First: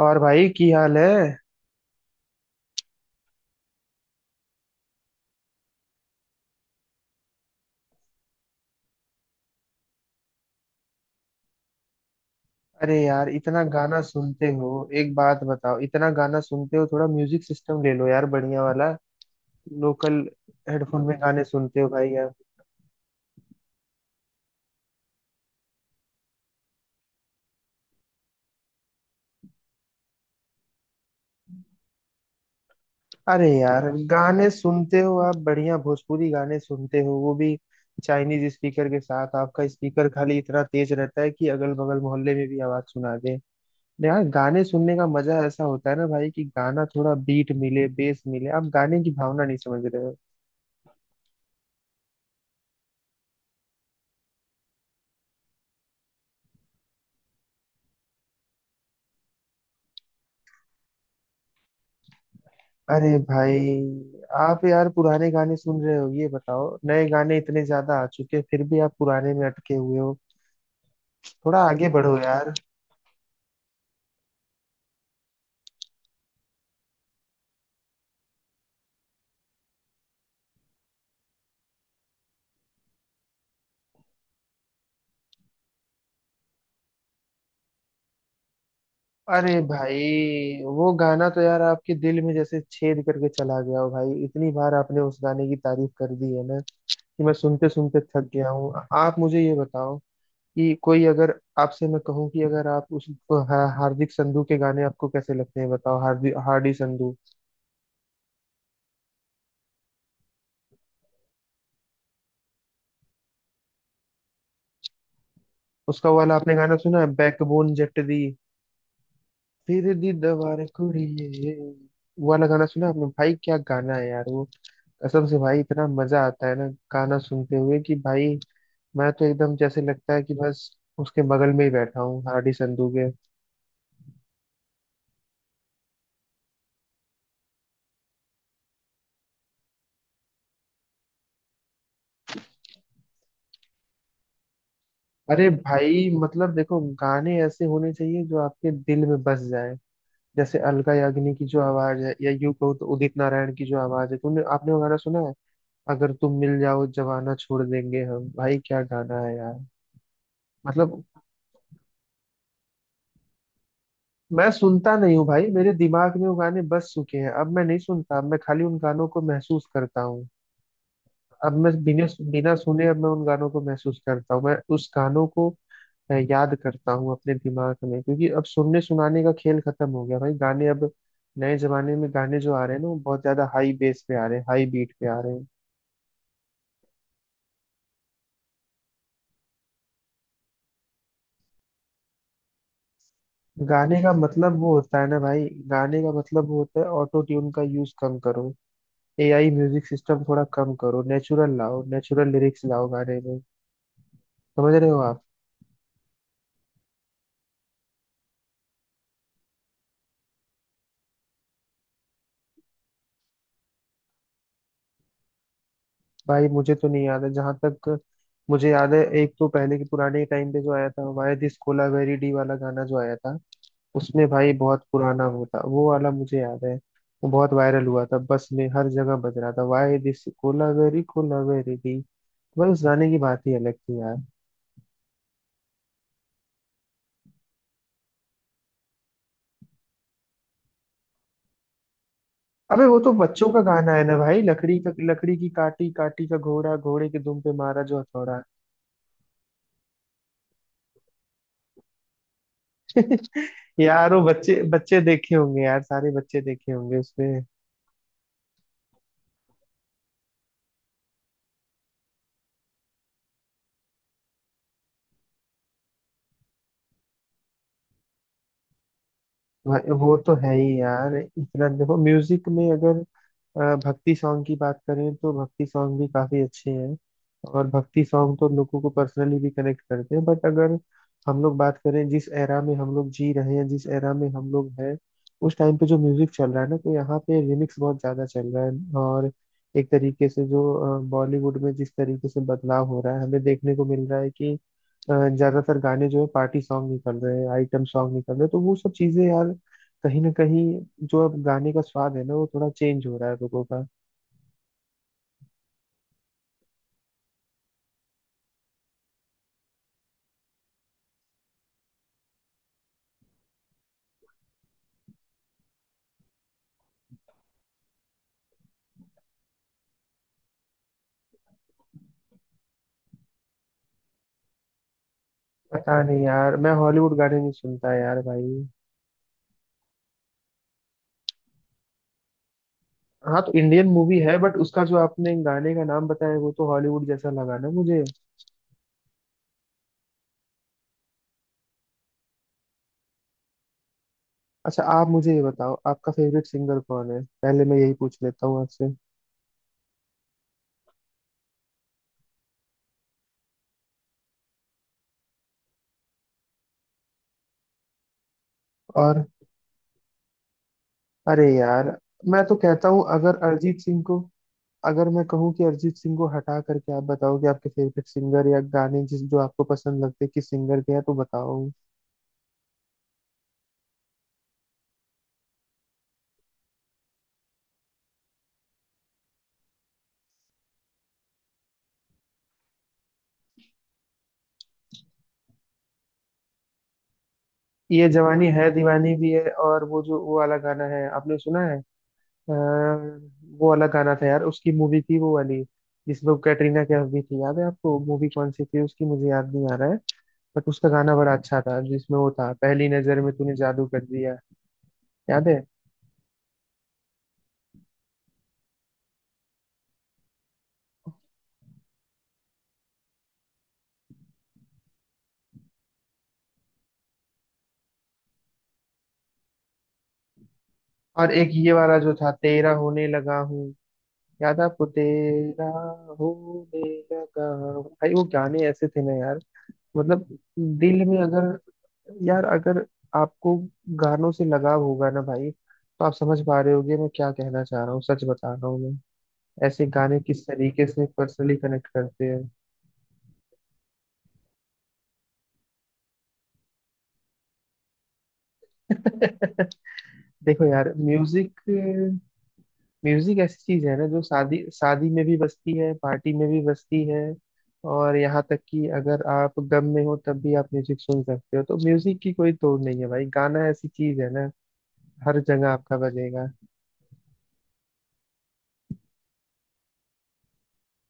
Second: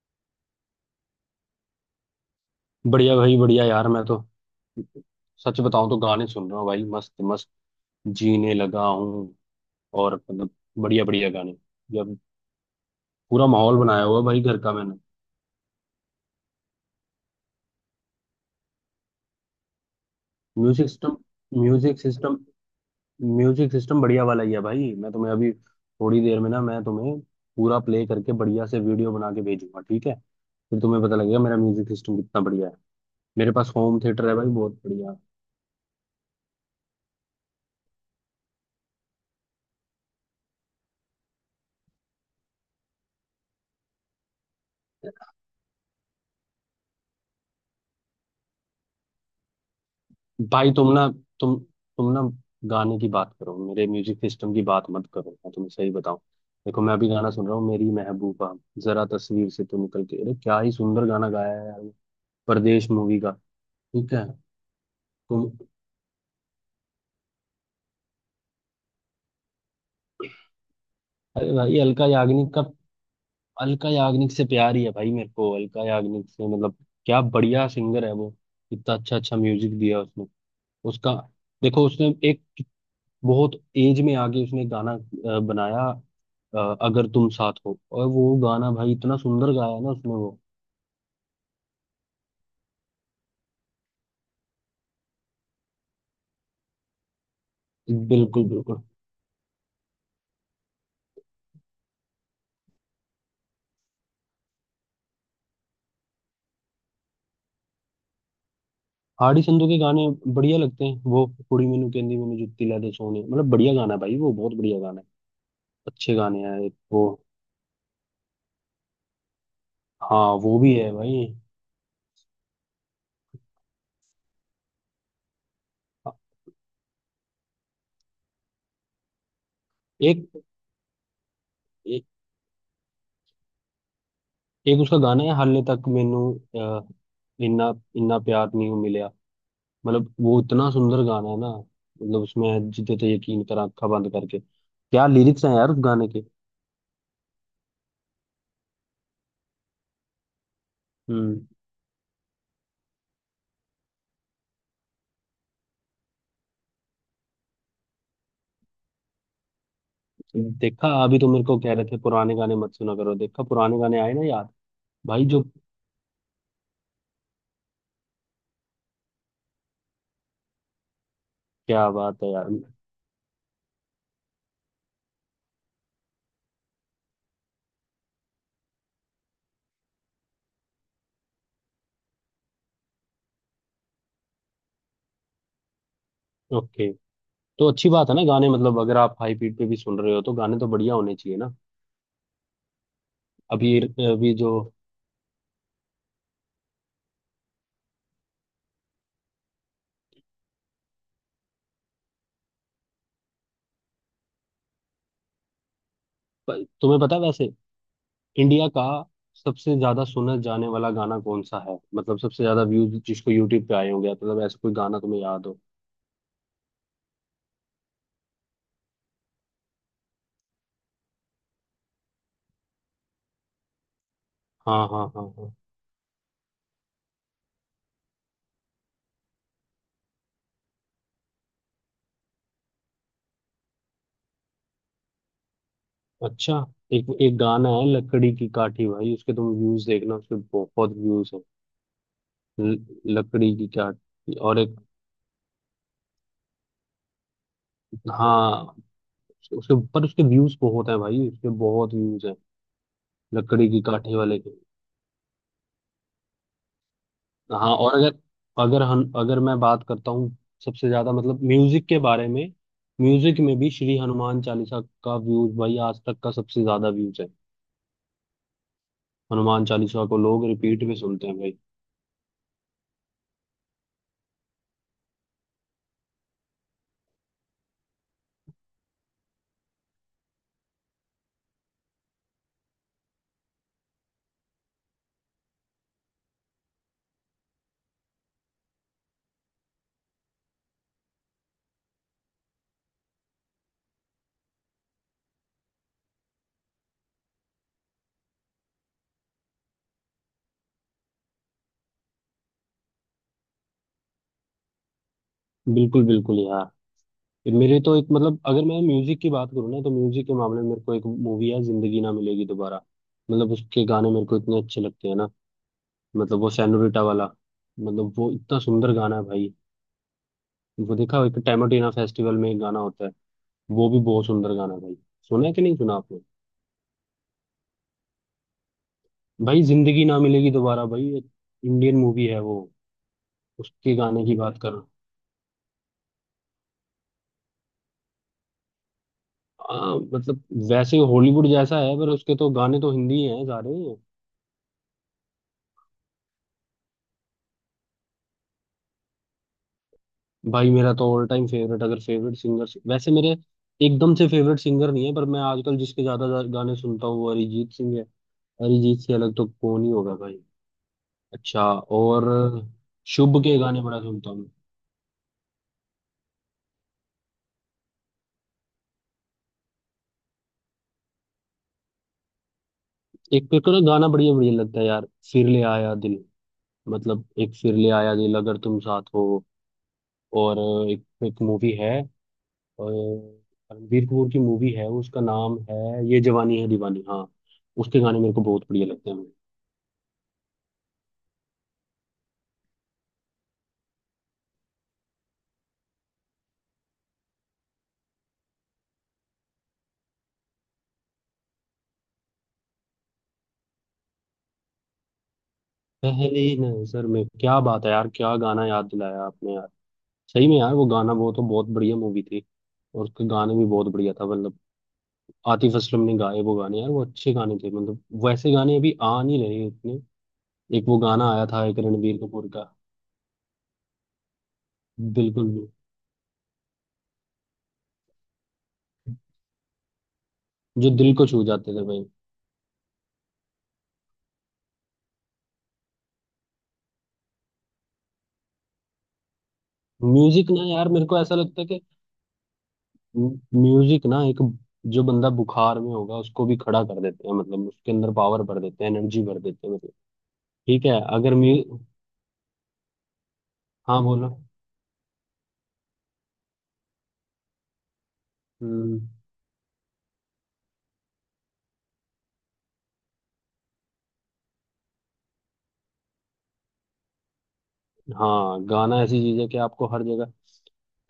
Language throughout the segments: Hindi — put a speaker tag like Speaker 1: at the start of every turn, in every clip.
Speaker 1: और भाई की हाल है।
Speaker 2: बढ़िया भाई, बढ़िया यार। मैं तो सच बताऊं तो गाने सुन रहा हूँ भाई। मस्त मस्त जीने लगा हूँ। और मतलब बढ़िया बढ़िया गाने। जब
Speaker 1: अरे यार,
Speaker 2: पूरा
Speaker 1: इतना
Speaker 2: माहौल
Speaker 1: गाना
Speaker 2: बनाया हुआ है भाई,
Speaker 1: सुनते
Speaker 2: घर
Speaker 1: हो?
Speaker 2: का मैंने।
Speaker 1: एक बात बताओ, इतना गाना सुनते हो, थोड़ा म्यूजिक सिस्टम ले लो यार, बढ़िया वाला लोकल।
Speaker 2: म्यूजिक
Speaker 1: हेडफोन में
Speaker 2: सिस्टम
Speaker 1: गाने सुनते हो
Speaker 2: म्यूजिक
Speaker 1: भाई यार?
Speaker 2: सिस्टम म्यूजिक सिस्टम बढ़िया वाला ही है भाई। मैं तुम्हें अभी थोड़ी देर में ना, मैं तुम्हें पूरा प्ले करके बढ़िया से वीडियो बना के भेजूंगा, ठीक है। फिर तुम्हें पता लगेगा मेरा म्यूजिक सिस्टम कितना बढ़िया है।
Speaker 1: अरे
Speaker 2: मेरे पास
Speaker 1: यार,
Speaker 2: होम थिएटर है भाई,
Speaker 1: गाने
Speaker 2: बहुत
Speaker 1: सुनते
Speaker 2: बढ़िया।
Speaker 1: हो आप, बढ़िया भोजपुरी गाने सुनते हो, वो भी चाइनीज स्पीकर के साथ। आपका स्पीकर खाली इतना तेज रहता है कि अगल बगल मोहल्ले में भी आवाज सुना दे। यार, गाने सुनने का मजा ऐसा होता है ना भाई कि गाना थोड़ा बीट मिले, बेस मिले। आप गाने की भावना नहीं समझ रहे हो।
Speaker 2: भाई तुम तुम ना गाने की बात करो, मेरे म्यूजिक सिस्टम की बात मत करो। मैं तुम्हें सही बताऊं, देखो मैं अभी गाना सुन रहा हूँ, मेरी महबूबा, जरा तस्वीर से तू निकल के। अरे क्या ही सुंदर गाना गाया है यार, परदेश
Speaker 1: अरे
Speaker 2: मूवी का।
Speaker 1: भाई,
Speaker 2: ठीक है।
Speaker 1: आप यार पुराने
Speaker 2: तुम
Speaker 1: गाने सुन रहे हो, ये बताओ नए गाने इतने ज्यादा आ चुके हैं फिर भी आप पुराने में अटके हुए हो।
Speaker 2: अरे
Speaker 1: थोड़ा
Speaker 2: भाई,
Speaker 1: आगे
Speaker 2: अलका
Speaker 1: बढ़ो यार।
Speaker 2: याग्निक का। अलका याग्निक से प्यार ही है भाई, मेरे को अलका याग्निक से, मतलब क्या बढ़िया सिंगर है वो। इतना अच्छा अच्छा म्यूजिक दिया उसने। उसका, देखो उसने एक बहुत एज में आके उसने गाना बनाया। अगर तुम साथ हो, और वो गाना भाई इतना सुंदर
Speaker 1: अरे
Speaker 2: गाया ना उसने वो।
Speaker 1: भाई, वो गाना तो यार आपके दिल में जैसे छेद करके चला गया हो भाई, इतनी बार आपने उस गाने की तारीफ कर दी है ना कि मैं सुनते सुनते थक
Speaker 2: बिल्कुल
Speaker 1: गया हूँ।
Speaker 2: बिल्कुल।
Speaker 1: आप मुझे ये बताओ कि कोई अगर आपसे मैं कहूँ कि अगर आप उस हार्दिक संधू के गाने आपको कैसे लगते हैं? बताओ, हार्दिक, हार्डी संधू।
Speaker 2: हाड़ी संधू के गाने बढ़िया लगते हैं, वो कुड़ी मैनू कहंदी मैनू जुत्ती ला दे सोने, मतलब बढ़िया गाना है भाई, वो बहुत बढ़िया गाना है।
Speaker 1: उसका
Speaker 2: अच्छे
Speaker 1: वो वाला
Speaker 2: गाने
Speaker 1: आपने
Speaker 2: हैं एक
Speaker 1: गाना सुना
Speaker 2: वो।
Speaker 1: है? बैकबोन जट दी, तेरे
Speaker 2: हाँ वो
Speaker 1: दीदवार
Speaker 2: भी है भाई।
Speaker 1: कुड़िए। वो वाला गाना सुना आपने भाई? क्या गाना है यार वो! कसम से भाई, इतना मजा आता है ना गाना सुनते हुए कि भाई मैं तो एकदम जैसे लगता है
Speaker 2: एक
Speaker 1: कि बस उसके बगल में ही बैठा
Speaker 2: एक,
Speaker 1: हूँ, हार्डी संधू के।
Speaker 2: एक उसका गाना है, हाले तक मैनू, अ, इन्ना इन्ना प्यार नहीं मिला। मतलब वो इतना सुंदर गाना है ना, मतलब उसमें जीते थे यकीन कर आंखा बंद करके, क्या लिरिक्स
Speaker 1: अरे
Speaker 2: हैं यार उस गाने
Speaker 1: भाई,
Speaker 2: के।
Speaker 1: मतलब देखो गाने ऐसे होने चाहिए जो आपके दिल में बस जाए, जैसे अलका याग्निक की
Speaker 2: हम्म।
Speaker 1: जो आवाज है, या यूं कहो तो उदित नारायण की जो आवाज है। तुमने आपने वो गाना सुना है, अगर तुम मिल जाओ, जवाना छोड़ देंगे हम? भाई क्या गाना है यार!
Speaker 2: देखा,
Speaker 1: मतलब
Speaker 2: अभी तो मेरे को कह रहे थे पुराने गाने मत सुना करो, देखा पुराने गाने आए ना यार।
Speaker 1: मैं सुनता नहीं
Speaker 2: भाई
Speaker 1: हूँ
Speaker 2: जो
Speaker 1: भाई, मेरे दिमाग में वो गाने बस चुके हैं, अब मैं नहीं सुनता, अब मैं खाली उन गानों को महसूस करता हूँ। अब मैं
Speaker 2: क्या
Speaker 1: बिना
Speaker 2: बात है यार।
Speaker 1: बिना सुने अब मैं उन गानों को महसूस करता हूँ, मैं उस गानों को याद करता हूँ अपने दिमाग में, क्योंकि अब सुनने सुनाने का खेल खत्म हो गया भाई। गाने अब, नए जमाने में गाने जो आ रहे हैं ना, वो बहुत ज्यादा हाई बेस पे आ रहे हैं, हाई बीट पे आ रहे हैं।
Speaker 2: ओके, तो अच्छी बात है ना गाने, मतलब अगर आप हाई पीट पे भी सुन रहे हो तो गाने तो बढ़िया होने चाहिए ना। अब ये
Speaker 1: गाने का
Speaker 2: अभी जो
Speaker 1: मतलब वो होता है ना भाई, गाने का मतलब वो होता है, ऑटो ट्यून का यूज कम करो, एआई म्यूजिक सिस्टम थोड़ा कम करो, नेचुरल लाओ, नेचुरल लिरिक्स लाओ गाने में। समझ रहे हो आप?
Speaker 2: प- तुम्हें पता है वैसे, इंडिया का सबसे ज्यादा सुना जाने वाला गाना कौन सा है, मतलब सबसे ज्यादा व्यूज जिसको यूट्यूब पे आए होंगे, मतलब ऐसा कोई गाना तुम्हें याद हो।
Speaker 1: भाई मुझे तो नहीं याद है, जहां तक मुझे याद है एक तो पहले के पुराने टाइम पे जो आया था, वाया दिस कोलावेरी डी वाला गाना जो आया था, उसमें भाई बहुत
Speaker 2: हाँ हाँ
Speaker 1: पुराना
Speaker 2: हाँ हाँ।
Speaker 1: होता, वो वाला मुझे याद है। वो बहुत वायरल हुआ था, बस में हर जगह बज रहा था, वाया दिस कोलावेरी कोलावेरी डी। भाई उस गाने की बात ही अलग थी यार।
Speaker 2: अच्छा, एक एक गाना है लकड़ी की काठी भाई, उसके तुम व्यूज देखना, उसके बहुत व्यूज है।
Speaker 1: अबे वो तो बच्चों
Speaker 2: लकड़ी
Speaker 1: का
Speaker 2: की
Speaker 1: गाना है ना
Speaker 2: काठी
Speaker 1: भाई,
Speaker 2: और एक।
Speaker 1: लकड़ी की काटी, काटी का घोड़ा, घोड़े के दुम पे मारा जो हथौड़ा।
Speaker 2: हाँ, उसके ऊपर उसके व्यूज बहुत है भाई, उसके बहुत व्यूज है, लकड़ी की
Speaker 1: यार
Speaker 2: काठी
Speaker 1: वो
Speaker 2: वाले के।
Speaker 1: बच्चे बच्चे देखे होंगे यार, सारे बच्चे देखे होंगे उसमें।
Speaker 2: हाँ, और अगर अगर हम अगर मैं बात करता हूँ सबसे ज्यादा, मतलब म्यूजिक के बारे में। म्यूजिक में भी श्री हनुमान चालीसा का व्यूज भाई आज तक का सबसे ज्यादा व्यूज है। हनुमान
Speaker 1: भाई
Speaker 2: चालीसा
Speaker 1: वो
Speaker 2: को
Speaker 1: तो
Speaker 2: लोग
Speaker 1: है ही
Speaker 2: रिपीट में
Speaker 1: यार।
Speaker 2: सुनते हैं भाई।
Speaker 1: इतना देखो म्यूजिक में अगर अ, भक्ति सॉन्ग की बात करें तो भक्ति सॉन्ग भी काफी अच्छे हैं, और भक्ति सॉन्ग तो लोगों को पर्सनली भी कनेक्ट करते हैं। बट अगर हम लोग बात करें जिस एरा में हम लोग जी रहे हैं, जिस एरा में हम लोग हैं, उस टाइम पे जो म्यूजिक चल रहा है ना, तो यहाँ पे रिमिक्स बहुत ज्यादा चल रहा है। और एक तरीके से जो बॉलीवुड में जिस तरीके से बदलाव हो रहा है, हमें देखने को मिल रहा है कि ज्यादातर गाने जो है पार्टी सॉन्ग निकल रहे हैं, आइटम सॉन्ग निकल रहे हैं। तो वो सब चीजें यार कहीं ना कहीं, जो अब गाने का स्वाद है ना, वो थोड़ा चेंज हो रहा है लोगों का।
Speaker 2: बिल्कुल बिल्कुल यार। मेरे तो एक, मतलब अगर मैं म्यूजिक की बात करूँ ना, तो म्यूजिक के मामले में मेरे को एक मूवी है, जिंदगी ना मिलेगी दोबारा। मतलब उसके गाने मेरे को इतने अच्छे लगते हैं ना, मतलब वो सेनोरिटा वाला, मतलब वो इतना सुंदर गाना है भाई। वो देखा हो, एक टैमाटीना फेस्टिवल में एक गाना होता है, वो भी बहुत सुंदर गाना है भाई। सुना है कि नहीं सुना
Speaker 1: पता
Speaker 2: आपने।
Speaker 1: नहीं यार, मैं हॉलीवुड गाने नहीं सुनता यार भाई।
Speaker 2: भाई जिंदगी ना मिलेगी दोबारा भाई, एक इंडियन मूवी है वो।
Speaker 1: हाँ तो इंडियन
Speaker 2: उसके
Speaker 1: मूवी
Speaker 2: गाने
Speaker 1: है,
Speaker 2: की
Speaker 1: बट
Speaker 2: बात कर रहा
Speaker 1: उसका
Speaker 2: हूँ।
Speaker 1: जो आपने गाने का नाम बताया वो तो हॉलीवुड जैसा लगा ना मुझे।
Speaker 2: हाँ, मतलब वैसे हॉलीवुड जैसा है, पर उसके तो गाने तो हिंदी हैं सारे।
Speaker 1: अच्छा आप मुझे ये बताओ, आपका फेवरेट सिंगर कौन है? पहले मैं यही पूछ लेता हूँ आपसे।
Speaker 2: भाई मेरा तो ऑल टाइम फेवरेट, अगर फेवरेट सिंगर, वैसे मेरे एकदम से फेवरेट सिंगर नहीं है, पर मैं आजकल जिसके ज्यादा गाने सुनता हूँ वो अरिजीत सिंह है। अरिजीत से
Speaker 1: और
Speaker 2: अलग तो कौन ही होगा भाई।
Speaker 1: अरे
Speaker 2: अच्छा,
Speaker 1: यार,
Speaker 2: और
Speaker 1: मैं तो कहता हूँ अगर
Speaker 2: शुभ के
Speaker 1: अरिजीत
Speaker 2: गाने बड़ा
Speaker 1: सिंह को,
Speaker 2: सुनता हूँ।
Speaker 1: अगर मैं कहूँ कि अरिजीत सिंह को हटा करके आप बताओ कि आपके फेवरेट सिंगर या गाने जिस जो आपको पसंद लगते हैं, किस सिंगर के हैं, तो बताओ।
Speaker 2: एक पे तो ना गाना बढ़िया बढ़िया लगता है यार, फिर ले आया दिल। मतलब एक फिर ले आया दिल, अगर तुम साथ हो। और एक, एक मूवी है, और रणबीर कपूर की मूवी है, उसका नाम है ये जवानी है दीवानी, हाँ। उसके
Speaker 1: ये
Speaker 2: गाने मेरे को
Speaker 1: जवानी
Speaker 2: बहुत
Speaker 1: है
Speaker 2: बढ़िया लगते
Speaker 1: दीवानी भी
Speaker 2: हैं।
Speaker 1: है, और वो जो वो वाला गाना है आपने सुना है? अ, वो वाला गाना था यार, उसकी मूवी थी वो वाली जिसमें वो कैटरीना कैफ भी थी, याद है आपको? मूवी कौन सी थी उसकी मुझे याद नहीं आ रहा है। बट उसका गाना बड़ा अच्छा था, जिसमें वो था, पहली नजर में तूने जादू कर दिया, याद है?
Speaker 2: पहली नजर में, क्या बात है यार, क्या गाना याद दिलाया आपने यार। सही में यार वो गाना, वो तो बहुत बढ़िया मूवी थी, और उसके गाने भी बहुत बढ़िया था, मतलब आतिफ असलम ने गाए वो गाने यार, वो अच्छे गाने थे। मतलब वैसे गाने अभी आ नहीं रहे इतने। एक वो गाना
Speaker 1: और
Speaker 2: आया
Speaker 1: एक
Speaker 2: था,
Speaker 1: ये
Speaker 2: एक
Speaker 1: वाला जो
Speaker 2: रणबीर
Speaker 1: था,
Speaker 2: कपूर का।
Speaker 1: तेरा होने लगा हूँ, याद है आपको?
Speaker 2: बिल्कुल भी,
Speaker 1: तेरा होने लगा हूँ भाई, वो गाने ऐसे थे ना यार, मतलब
Speaker 2: जो
Speaker 1: दिल
Speaker 2: दिल
Speaker 1: में
Speaker 2: को छू
Speaker 1: अगर।
Speaker 2: जाते थे भाई।
Speaker 1: यार अगर आपको गानों से लगाव होगा ना भाई, तो आप समझ पा रहे होगे मैं क्या कहना चाह रहा हूँ, सच बता रहा हूँ मैं, ऐसे गाने किस
Speaker 2: म्यूजिक ना
Speaker 1: तरीके
Speaker 2: यार,
Speaker 1: से
Speaker 2: मेरे को ऐसा
Speaker 1: पर्सनली
Speaker 2: लगता है कि
Speaker 1: कनेक्ट करते हैं।
Speaker 2: म्यूजिक ना एक, जो बंदा बुखार में होगा उसको भी खड़ा कर देते हैं, मतलब उसके अंदर पावर भर देते हैं, एनर्जी भर देते हैं। मतलब
Speaker 1: देखो
Speaker 2: ठीक
Speaker 1: यार
Speaker 2: है, अगर
Speaker 1: म्यूजिक,
Speaker 2: म्यू
Speaker 1: म्यूजिक ऐसी चीज है
Speaker 2: हाँ
Speaker 1: ना जो
Speaker 2: बोलो।
Speaker 1: शादी शादी में भी बजती है, पार्टी में भी बजती है, और यहाँ तक कि
Speaker 2: हम्म।
Speaker 1: अगर आप गम में हो तब भी आप म्यूजिक सुन सकते हो। तो म्यूजिक की कोई तोड़ नहीं है भाई, गाना ऐसी चीज है ना, हर जगह आपका बजेगा।
Speaker 2: हाँ, गाना ऐसी चीज है कि आपको हर जगह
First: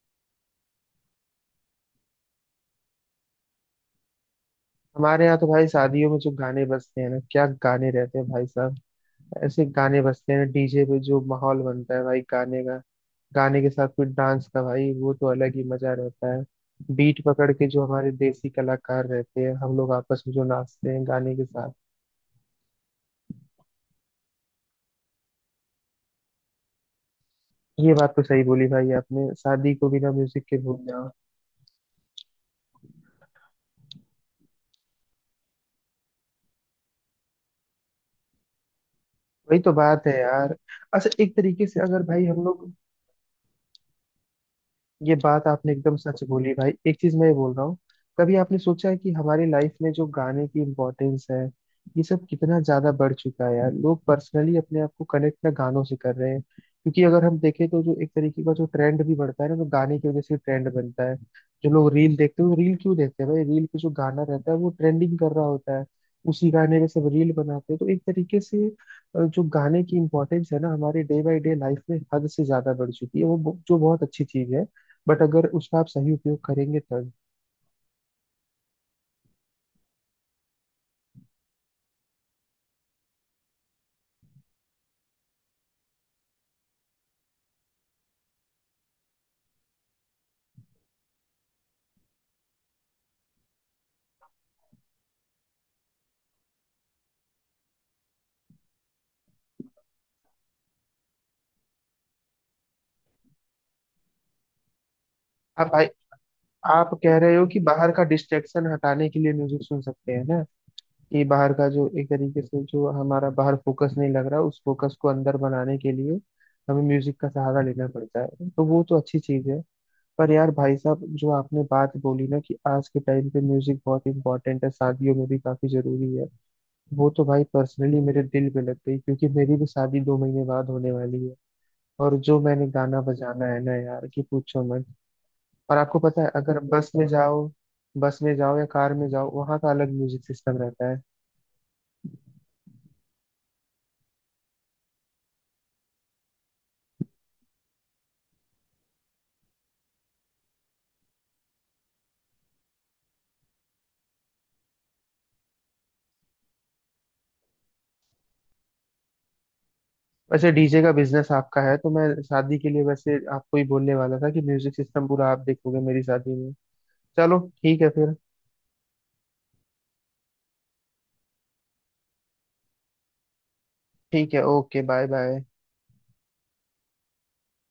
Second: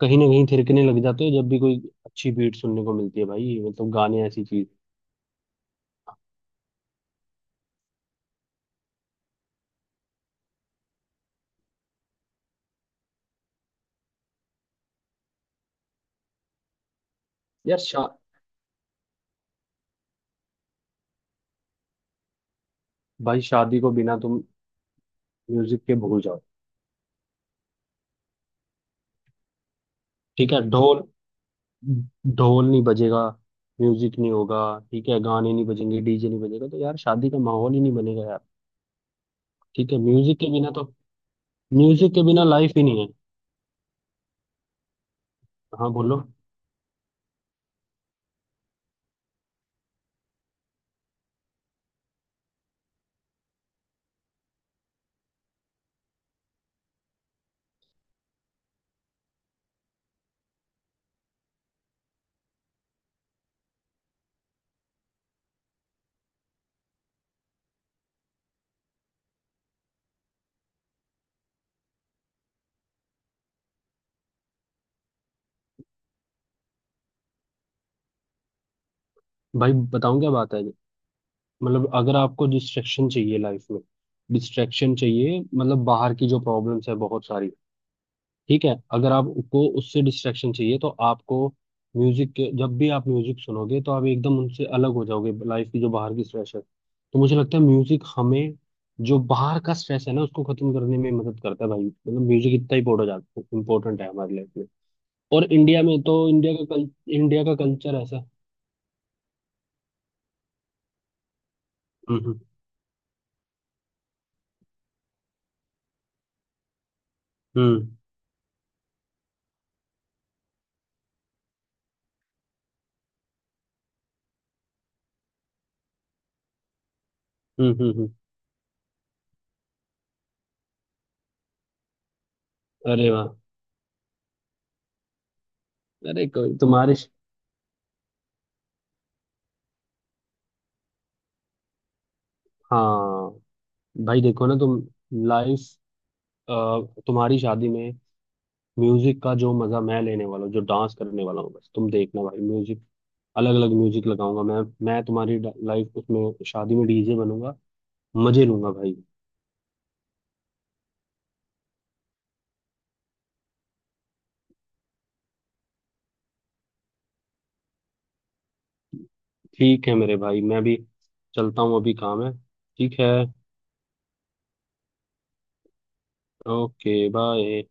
Speaker 2: कहीं ना कहीं थिरकने लग जाते हो जब भी कोई अच्छी बीट सुनने को मिलती है भाई, मतलब गाने ऐसी चीज।
Speaker 1: हमारे यहाँ तो भाई शादियों में जो गाने बजते हैं ना, क्या गाने रहते हैं भाई साहब! ऐसे गाने बजते हैं डीजे पे, जो माहौल बनता है भाई गाने का, गाने के साथ कोई डांस का, भाई वो तो अलग ही मजा रहता है। बीट पकड़ के
Speaker 2: यार
Speaker 1: जो
Speaker 2: शा,
Speaker 1: हमारे देसी कलाकार रहते हैं, हम लोग आपस में जो नाचते हैं गाने के साथ।
Speaker 2: भाई शादी को बिना तुम म्यूजिक के भूल जाओ।
Speaker 1: ये बात तो सही बोली भाई आपने, शादी को बिना म्यूजिक
Speaker 2: ठीक
Speaker 1: के
Speaker 2: है,
Speaker 1: भूल
Speaker 2: ढोल,
Speaker 1: जाओ।
Speaker 2: ढोल नहीं बजेगा, म्यूजिक नहीं होगा, ठीक है, गाने नहीं बजेंगे, डीजे नहीं बजेगा, तो यार शादी का माहौल ही नहीं बनेगा यार।
Speaker 1: वही तो
Speaker 2: ठीक है
Speaker 1: बात है
Speaker 2: म्यूजिक के
Speaker 1: यार।
Speaker 2: बिना तो,
Speaker 1: अच्छा एक तरीके से अगर
Speaker 2: म्यूजिक के
Speaker 1: भाई हम
Speaker 2: बिना
Speaker 1: लोग,
Speaker 2: लाइफ ही नहीं है।
Speaker 1: ये बात आपने
Speaker 2: हाँ
Speaker 1: एकदम
Speaker 2: बोलो।
Speaker 1: सच बोली भाई, एक चीज मैं ये बोल रहा हूँ, कभी आपने सोचा है कि हमारी लाइफ में जो गाने की इम्पोर्टेंस है, ये सब कितना ज्यादा बढ़ चुका है यार? लोग पर्सनली अपने आप को कनेक्ट ना गानों से कर रहे हैं, क्योंकि अगर हम देखें तो जो एक तरीके का जो ट्रेंड भी बढ़ता है ना, तो गाने की वजह से ट्रेंड बनता है। जो लोग रील देखते हैं, वो रील क्यों देखते हैं भाई? रील पे जो गाना रहता है वो ट्रेंडिंग कर रहा होता है, उसी गाने पे सब रील बनाते हैं। तो एक तरीके से जो गाने की इम्पोर्टेंस है ना हमारे डे बाय डे लाइफ में, हद से ज्यादा बढ़ चुकी है, वो जो बहुत अच्छी चीज है, बट अगर उसका आप सही उपयोग करेंगे तब।
Speaker 2: भाई बताऊं क्या बात है, मतलब अगर आपको डिस्ट्रैक्शन चाहिए लाइफ में, डिस्ट्रैक्शन चाहिए, मतलब बाहर की जो प्रॉब्लम्स है बहुत सारी, ठीक है अगर आपको उससे डिस्ट्रैक्शन चाहिए तो आपको म्यूजिक के, जब भी आप म्यूजिक सुनोगे तो आप एकदम उनसे अलग हो जाओगे, लाइफ की जो बाहर की स्ट्रेस है। तो मुझे लगता है म्यूजिक हमें जो बाहर का स्ट्रेस है ना, उसको खत्म करने में मदद करता है भाई, मतलब म्यूजिक इतना ही इंपॉर्टेंट है हमारी लाइफ में। और
Speaker 1: आप
Speaker 2: इंडिया
Speaker 1: आई-
Speaker 2: में तो, इंडिया का कल,
Speaker 1: आप कह रहे
Speaker 2: इंडिया
Speaker 1: हो
Speaker 2: का
Speaker 1: कि बाहर
Speaker 2: कल्चर
Speaker 1: का
Speaker 2: ऐसा।
Speaker 1: डिस्ट्रैक्शन हटाने के लिए म्यूजिक सुन सकते हैं ना, कि बाहर का जो एक
Speaker 2: हम्म।
Speaker 1: तरीके से जो हमारा बाहर फोकस नहीं लग रहा, उस फोकस को अंदर बनाने के लिए हमें म्यूजिक का सहारा लेना
Speaker 2: हम्म
Speaker 1: पड़ता है, तो वो तो अच्छी चीज है। पर यार भाई साहब, जो आपने बात बोली ना कि आज के टाइम पे म्यूजिक बहुत इंपॉर्टेंट है, शादियों में भी काफी जरूरी है, वो तो भाई
Speaker 2: हम्म।
Speaker 1: पर्सनली मेरे दिल पे लग गई, क्योंकि मेरी भी शादी 2 महीने बाद होने वाली है। और जो मैंने गाना
Speaker 2: अरे वाह।
Speaker 1: बजाना है ना यार, कि पूछो मत! और आपको पता
Speaker 2: अरे
Speaker 1: है,
Speaker 2: कोई
Speaker 1: अगर बस
Speaker 2: तुम्हारे,
Speaker 1: में जाओ, या कार में जाओ, वहाँ का अलग म्यूजिक सिस्टम रहता है।
Speaker 2: हाँ भाई, देखो ना तुम, लाइफ, तुम्हारी शादी में म्यूजिक का जो मजा मैं लेने वाला हूँ, जो डांस करने वाला हूँ, बस तुम देखना भाई। म्यूजिक, अलग अलग म्यूजिक लगाऊंगा मैं तुम्हारी लाइफ उसमें, शादी में डीजे बनूंगा, मजे लूंगा भाई।
Speaker 1: वैसे डीजे का बिजनेस आपका है, तो मैं शादी के लिए वैसे आपको ही बोलने वाला था कि म्यूजिक सिस्टम पूरा आप देखोगे मेरी शादी में। चलो ठीक है फिर।
Speaker 2: ठीक है मेरे भाई, मैं भी चलता हूँ अभी काम है, ठीक है।
Speaker 1: ठीक है, okay, bye bye.
Speaker 2: Okay bye.